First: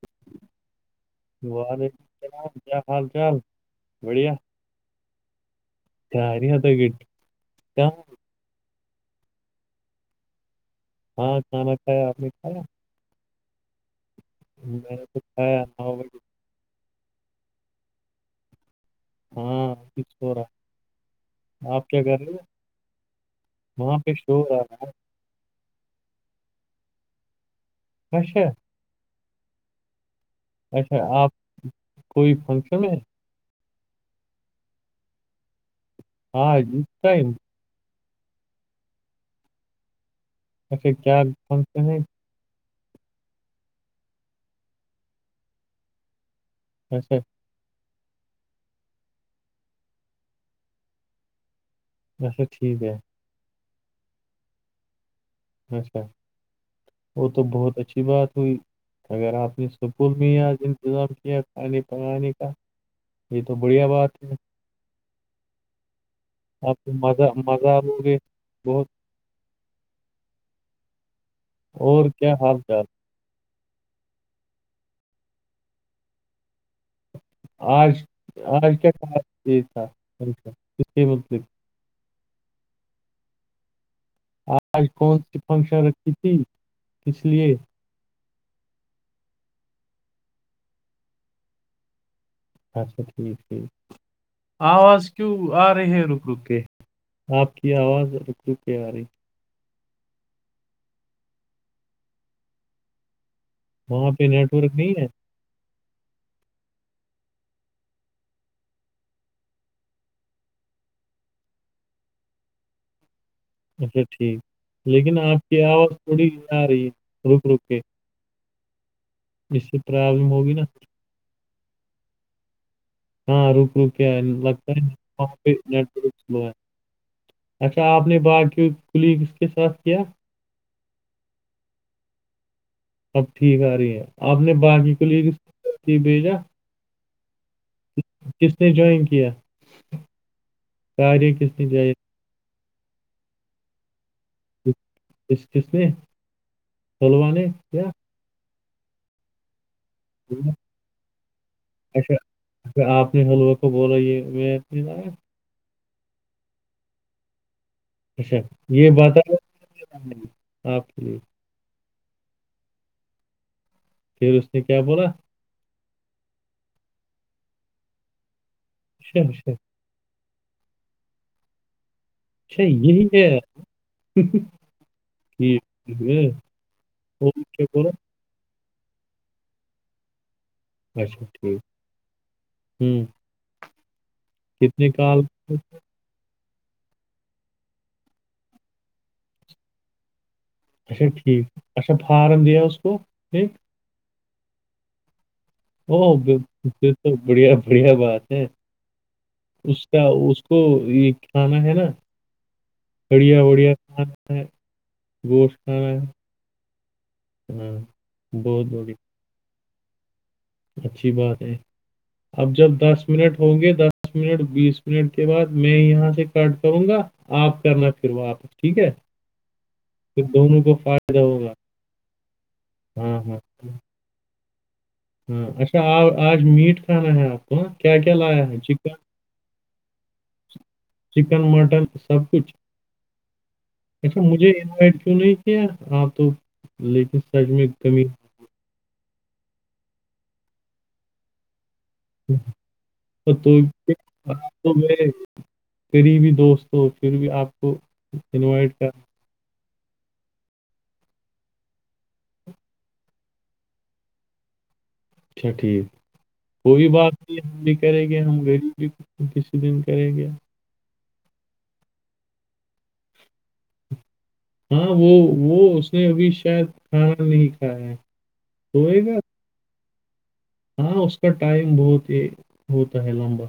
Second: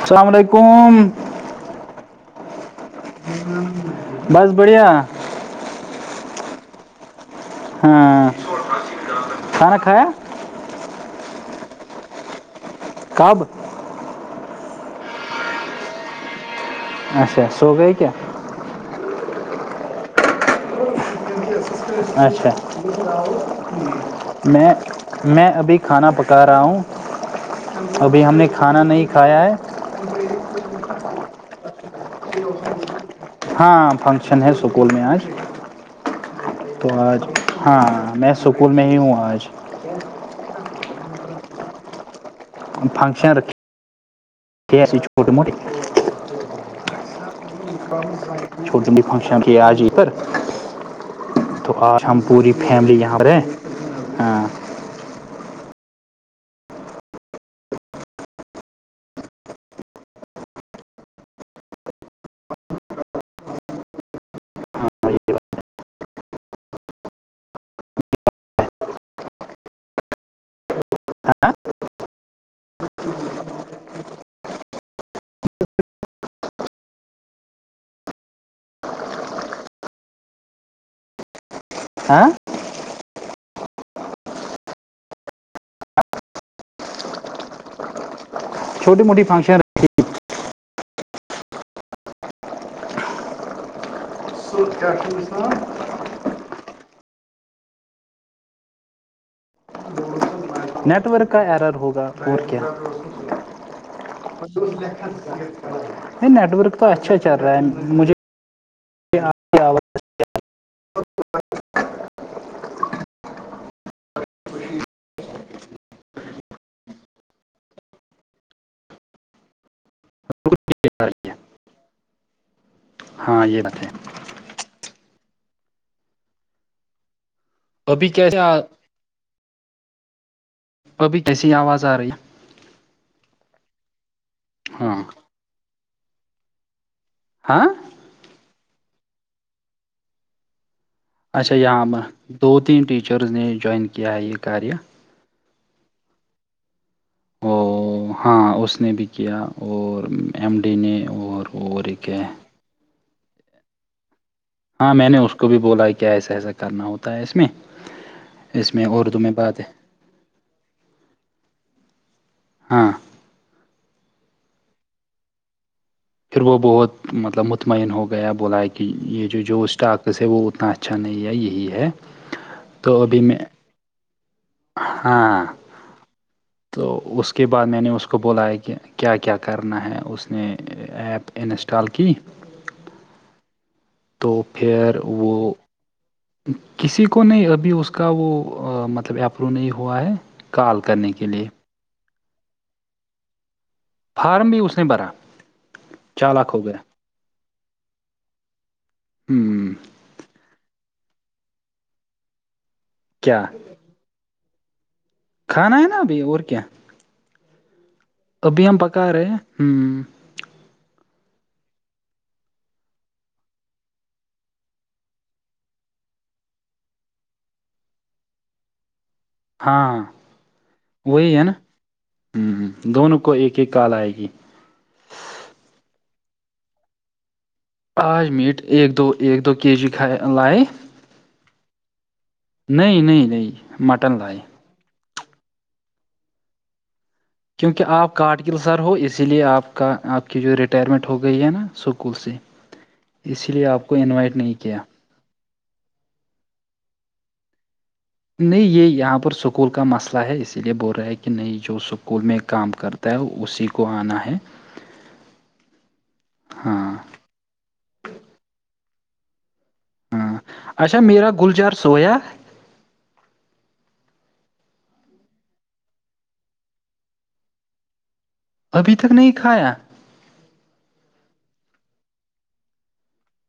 السلام علیکم وعلیکم السلام کیا حال چال بس بڑھیا کاری اد ک سان کے ہاں شام کھ آ کا کب میں نے توچھا ہاں اچا سو گ کیا ہاں کچ ہو رہا آپ کیا کر رہے اچھا ہو وہاں پہ شور آ میں رہا میں ابھی کھانا پکا رہا ہوں ہے ابھی ہم نے اچھا کھانا نہیں کھایا ہے جی اچھا آپ کوئی فنکشن ہے ہاں فنکشن ہے سکول میں آج آج اس تو آج ٹائم ہاں میں سکول میں ہی ہوں آج ج اچھا کیا فنکشن ہے فنکشن رکھ یہسی چھوٹٹی موٹے جیی چھوٹی جی فنکشن کی آ جی پر تو آ اچ ہم اچھا پوری ٹھیک ہے فیملی یہاں پ رہ اچھا وہ تو بہت اچھی بات ہوئی اگر آپ نے سکول میں ہی آج انتظام کیا کھانے پکانے کا یہ تو بڑھیا بات ہے آپ کو مزہ مزہ آو گے بہت ہاں اور کیا حال چال آج آج کیا تھا ملق ہاں آج کون سی فنکشن رکھی تھی اس لیے چھوٹی موٹے فنکشن رہ اچھا ٹھیک ٹھیک آواز کیوں فنکشن آ رہے ہیں رک رک آپ کی آواز رک رو کے آ رہی نیٹ ورک کا ایرر ہوگا اور کیا وہاں پہ نیٹ ورک نہیں ہے نہیں نیٹ ورک تو اچھا چل رہا ہے مجھے پواز اچھا ٹھیک لیکن آپ کی آواز تھوڑی آ رہی ہے رک رک کے اس پرابلم ہوگی نا کر ہاں رک رک کیا ہے لگتا ہےیٹلو ہے اچا ابھی آپن با کیسے کلیگس کے ساتھ کیا کبھی کیسی آواز آ رہی ہے اب ٹھیک آ رہی ہے آپ نے باقی ہاں کلیگ بھیجا ہاں کس نے جووائن کیا کاریہ کس اچھا نے یہاں جوائن دو تین ٹیچرز نے جوائن کیا ہے یہ کاریہ کسکش نے پھلوان او کیا ہاں اس نے بھی کیا اور ایم ڈی نے اور اور ایک ہے ا آپ نے حلوہ کو بولا یہ میں اپنی ہاں میں لایا نے اس کو بھی بولا کیا ایسا ایسا کرنا ہوتا ہے اس میں اچھا اس میں یہ بات اردو میں ہے آپ کی ہاں پھر اس نے کیا بولا پھر وہ بہت مطلب مطمئن ہو گیا بلایا کہ اچھا یہ جو اچھا جو اسٹاک ویسے وہ اتنا اچھا نہیں ہے یہی ہے اچھا تو یہی ابھی ہے میں ہاں ٹھیک ہے تو اور اس کے کیا بعد میں نے بولا اس کو اس کو بولا ہے کہ کیا کیا کرنا ہے اس نے اچھا ایپ ٹھیک انسٹال کی ہوں تو کتنے پھر کال وہ کسی کو نہیں ابھی اس کا وہ مطلب اپرو نہیں ہوا ہے کال اچا کرنے کے ٹھیک لیے اچھا فارم د اس کوٹ فارم بھی اس نے بھرا او چالاک ہو گیا پھر تو بڑھیا بڑھیا بات ہے اس ہ کیا اس کو یہ کھانا ہے نا کیا بڑھیا بڑھیا کھانا ہے گوش کھانا ہے نا کانا ابھی اور ابھییام پکاے ہوں اچھی بات ہے اب جب دس منٹ ہوں گے دس منٹ بیس منٹ کے بعد میں یہاں سے کاٹ کروں گا آپ کرنا پھر واپس ٹھیک ہے ہاں ہاں پھر دونوں کو فائدہ وہی ہے ہوگا نا ہاں ہدونوں کو ہاں ایک ایک کال آئے گی ہاں اچھا اور آج میٹ کھانا ہے آپ کو ہاں؟ کیا کیا آاج لایا ہے میٹ چکن ایک دو ایک دو کے جی کھ لائے چکن مٹن سب کچھ نہیں نہیں نہیں مٹن اچھا لائے مجھے انوائٹ نہیں کیا آپ تو لیکن سچ میں کیونکہ کمی آپ کاٹگل سر ہو اسی لیے آپ کا آپ کی جو ریٹائرمنٹ ہو گئی ہے نا سے تو اسی لیے آپ کو انوائٹ نہیں تو کیا میں قری بھیی دوست ہو پھر بھی آپ کو نہیں انوائٹ یہ کر یہاں پر سک اسکول کا مسئلہ ہے اسی لیے بول رہا ہے کہ نہیں جو سکول میں کام کرتا ہے اسی کو آنا ہے اچھا ٹھیک وہی ہاں بات ہم بھی کریں گے ہم غریب بھی کسی دن کریں گے اچھا میرا گلجار سویا ہاں وہ وہ اس نے ابھی شاید کھانا نہیں کھایا ہے ابھی سوئے تک گا نہیں کھایا ہاں اس کا ٹائم بہت ہی ہوتا ہے لمبا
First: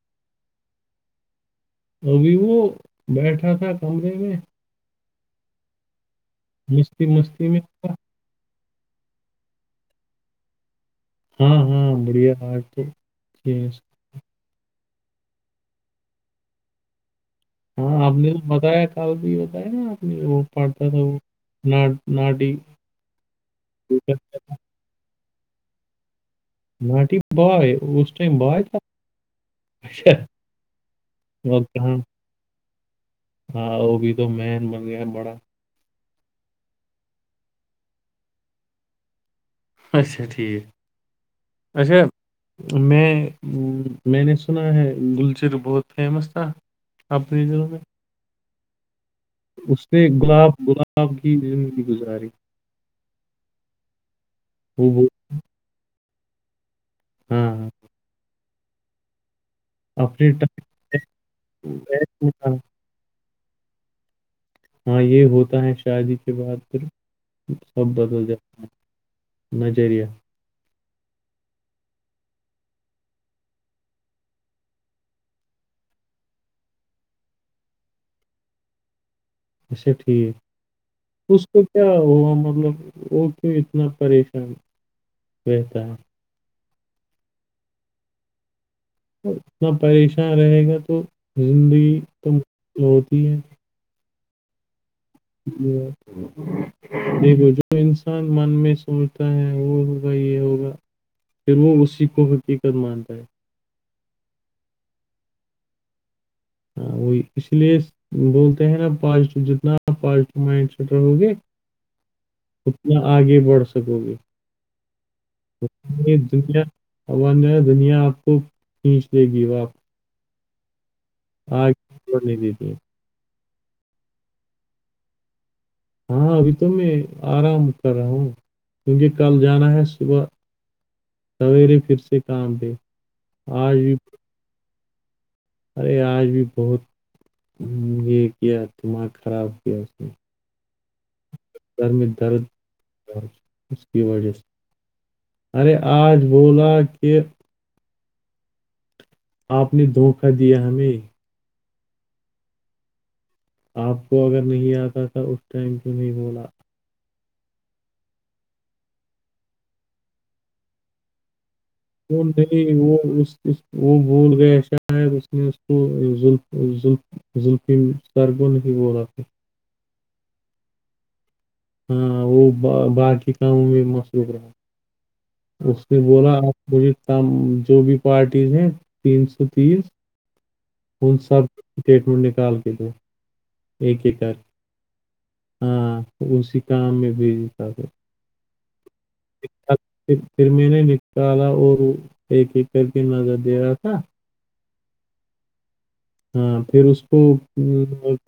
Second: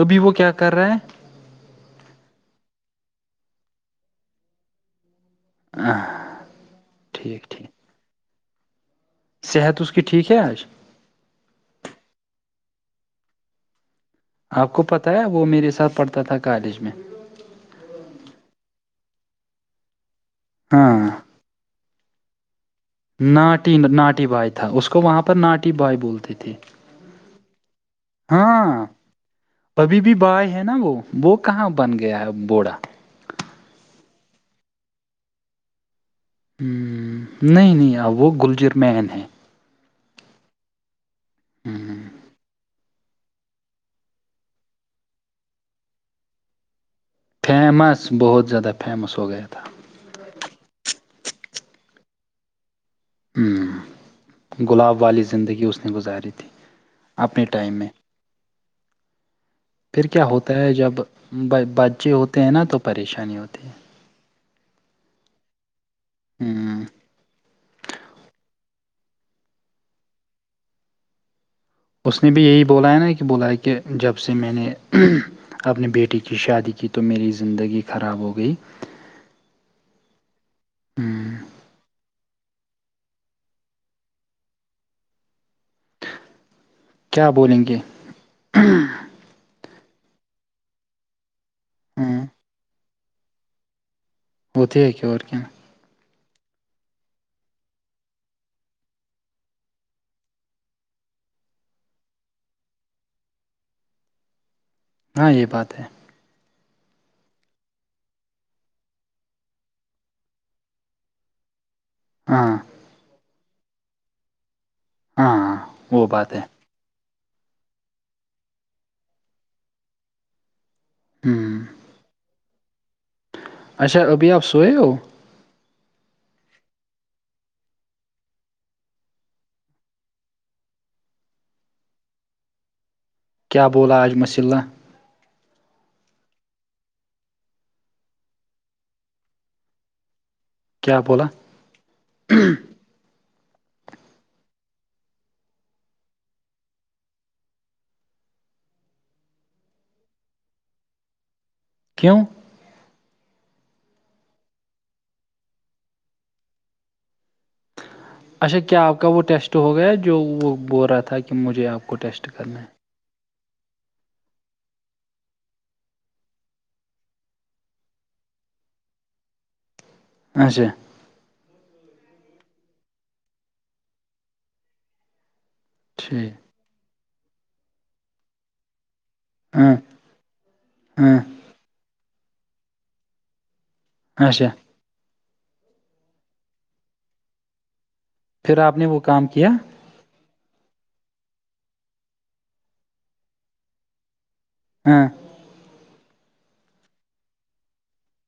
ابھی وہ کیا کر رہے ہے ابھی وہ بیٹھا تھا کمرے میں نہ [inaudible] مستی مستی میں صحت اس کیی ٹھیک ہے حج ہاں ہاں بڑھیا آج تو ٹھ آپ کو پتاہ ہے وہ میرے ساتھ پڑھتا تھا کالج میں ہاں آپ نے تو بتایا کل بھی بتایا نا آپ نے وہ پڑھتا تھا ہاں وہ ناٹیی ناٹی ناٹی بائے تھا اس کو وہاں پر ناٹی بوائے بولتے تھے نٹی بائے اس ائم بائے تھا ہاں ابھی بھی بائے ہے نا وہ وہ کہاں بن گیا ہے بوڑا ہاں وہ بھی تو مین بن گیا بڑا نہیں نہیں وہ گلجیر مین ہے اچھا ٹھیک اچھا میں میں نے سنا ہے گلچر بہت فیمس تھا اپنے دنوں میں فیمس بہت زیادہ فیمس ہو گیا تھا اس نے گلاب گلاب کی زندگی گزاری وہ گلاب بہت والی زندگی اس نے گزاری تھی اپنے ہاں ہاں ٹائم میں پھر کیا اپنے ہوتا ہے جب ٹائم بچے میں ہوتے ہیں تھا۔ نا تو پریشانی ہوتی ہے ہاں یہ ہوتا ہے شادی کے ہے بعد ہ پھر سبدل د نظریہ اس نے بھی یہی بولایا نا کہ بولایا کہ جب سے میں نے اپنے بیٹی کی شادی کی تو میری زندگی خراب ہو گئی اچھا ٹھیک ہوں، اس کو کیا ہوا مطلب وہ کیوں اتنا پریشان رہتا ہے کیا بولیں گے اتنا پریشان رہے گا تو زندگی ہاں تو مل ہوتی ہے ہوتی ہے کیا اور کیااں ج دیکھو جو انسان من میں سوچتا ہے وہ ہوگا یہ ہوگا پھر وہ اسی کو حقیقت مانتا ہے ہاں یہ بات ہے ہاں وہی اس لیے بولتے ہیں نا پازیٹو جتنا پازیو مائنڈ سیٹ رہو گے گب ہاں کیایا آگے بڑھ سکو گے ہاں ہاں وہ بات ہے دنیا اا دنیا آپ کو کھینچ لے گی وہ آپ کو آ ہوں نہیں دی ت اچھا ابھی آپ سوئے ہو ہاں ابھی تو میں آرام کر رہا ہوں کیونکہ کل جانا ہے صبح سویر پھر سے کام د کیا بوللا آجمس اللہ ارے آج بھی بہت یہ کیا دماغ خراب کیا اس میں کیا بوللا سر میں درد اس کی وجہ سے ارے آج بولا کہ آپ نے دھوکہ دیا ہمیں کیوں آپ کو اگر نہیں آتا تھا اس ٹائم کیوں نہیں بولا اچھا کیا آپ کا وہ ٹیسٹ ہو گیا جو وہ بول رہا تھا کہ مجھے آپ کو وہ ٹیسٹ کرنا نہیں وہ اس اس وہ بھول گیا شاید اس نے اس کوظفظف زلفیم سر کو نہیں بولاتتے اچھا ہاں وہ باقی کاموں میں مشرور رہا اس نے ٹھیک بولا آپ مےم جو بھی پارٹیز ہیں تین سو ہاں تیس ہ ہاں سب اسٹیٹمنٹ نکال کے دو ایک ایک کر اچھا ہاں اسی کام میں بھیجتا تھا پھر آپ نے وہ کام کیا پھر میں نے نکالا اور ایک ایک کر کے نظر دے رہا تھا ہاں ہاں پھر اس کو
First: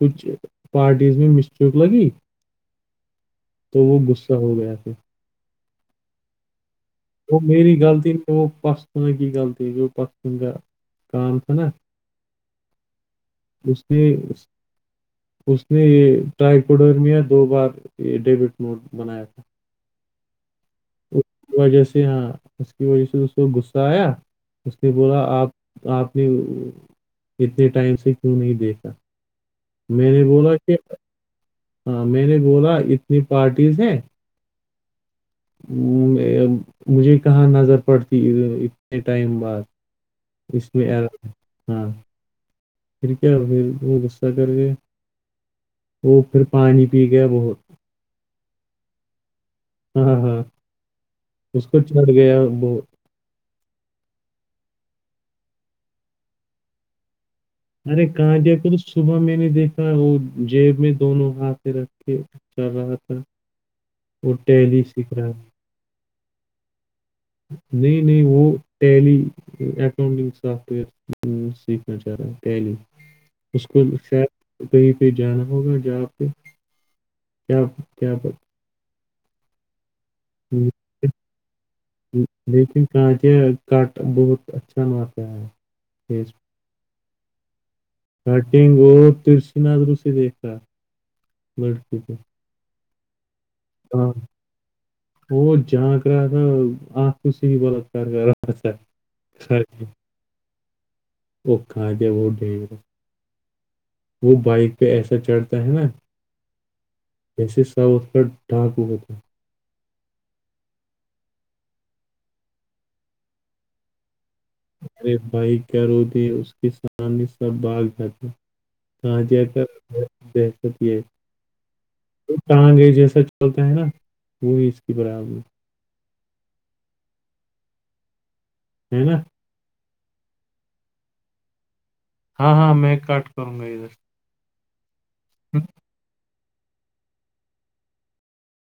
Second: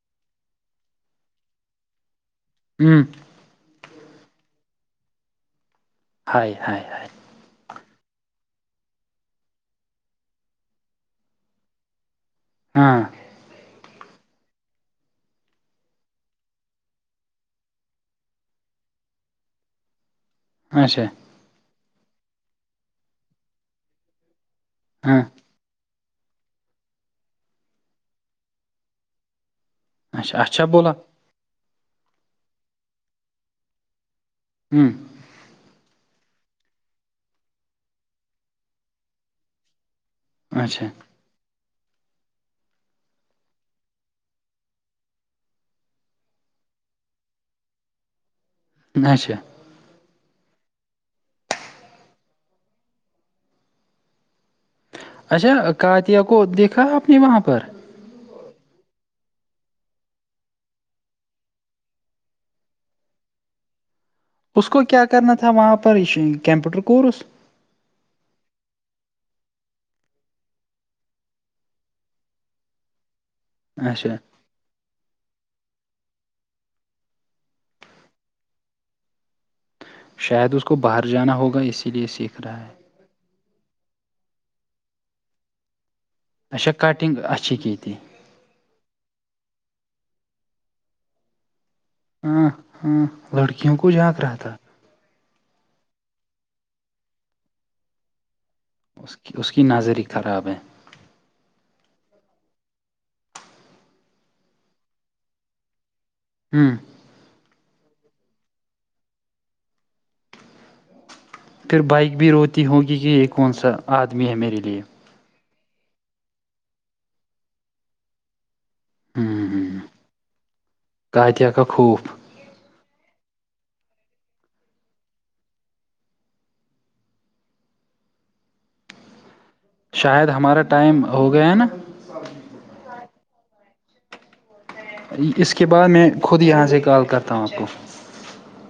کچھ پارٹیز میں مسٹیک لگی ہوں تو وہ غصہ ہو گیا پھر ہ ہے وہ میری غلطی میں وہ پسنے کی غلطی جو پسن کا کام تھا نا ہاں اس میں اس نے یہ ٹائی کوڈرمیا دو بار یہ ڈیبٹ نوٹ بنایا تھا ہاںا اس وجہ سے ہاں اس کی وجہ سے اس کو غصہ آیا اس نے ہاں بولا آپ آپ نے اتنے ٹائم سے کیوں نہیں دیکھا میں نے اچھا بولا اچھا کہ ہاں میں نے بولا اتنی پارٹیز ہیں ہوں مجھے کہاں نظر پڑتی اتنے ٹائم بعد اس اچھا میں آ ہاں پھر کیا غصہ کر کے وہ پھر پانی پی گیا بہت اچھا ہاں ہاں اس کو چڑ گیا وہ اچھا کاتیا کو دیکھا آپ نے وہاں پر ارے کاندیا کو تو صبح میں نے دیکھا وہ جیب میں دونوں ہاتھ رکھے چلو تو اس کو کیا کرنا ہے تھا وہاں پر کمپیوٹر کورس نئی نئی وہ ٹیلی اکؤٹنگ سافٹوئر سیککھنا چاہر تیلی اسشم اچھا سر تو کہیں پہ جانا ہوگا جا پہ کیا کیا شاید اس کو باہر جانا ہوگا اسی لیے سیکھ رہا بی ہے چ کاناں ت کٹ بہت اچھان وپ فی ب اچا کٹنگ اچھی کےیتی کٹنگ اور ترسیناادرو سے دیکھا لڑکے کو ہاں ہاں لڑکیوں کو ہاں جھانگ رہا تھا وہ جھانگ رہا تھا آنکھ کو صحی بلاتکار کر رہا تھا اس کی اس کی ناظر خراب ہے وہکھا ج وہ ڈگر وہ بائک پہ ایسا چڑھتا ہے نا ہوں جیسے ساؤتھ پ ڈھاکو ہوئے تھ پھر بائک بھی روتی ہوگی کہ یہ کون سا آدمی ہے میرے لیے ارے بھائی کیا روتے اس کے سامنے سب بھاگ جتے ہ خجہ کا بہشت یہ کاتیا کا خوف انگ جیسا چلتا ہے نا وہ بھی اس کی برابر ٹھیک ہے شاید ہمارا ٹائم ہو گیا ہے نا ہاں ہاں میں کاٹ کروں گا ادھر اس کے بعد میں خود یہاں سے کال کرتا ہوں آپ کو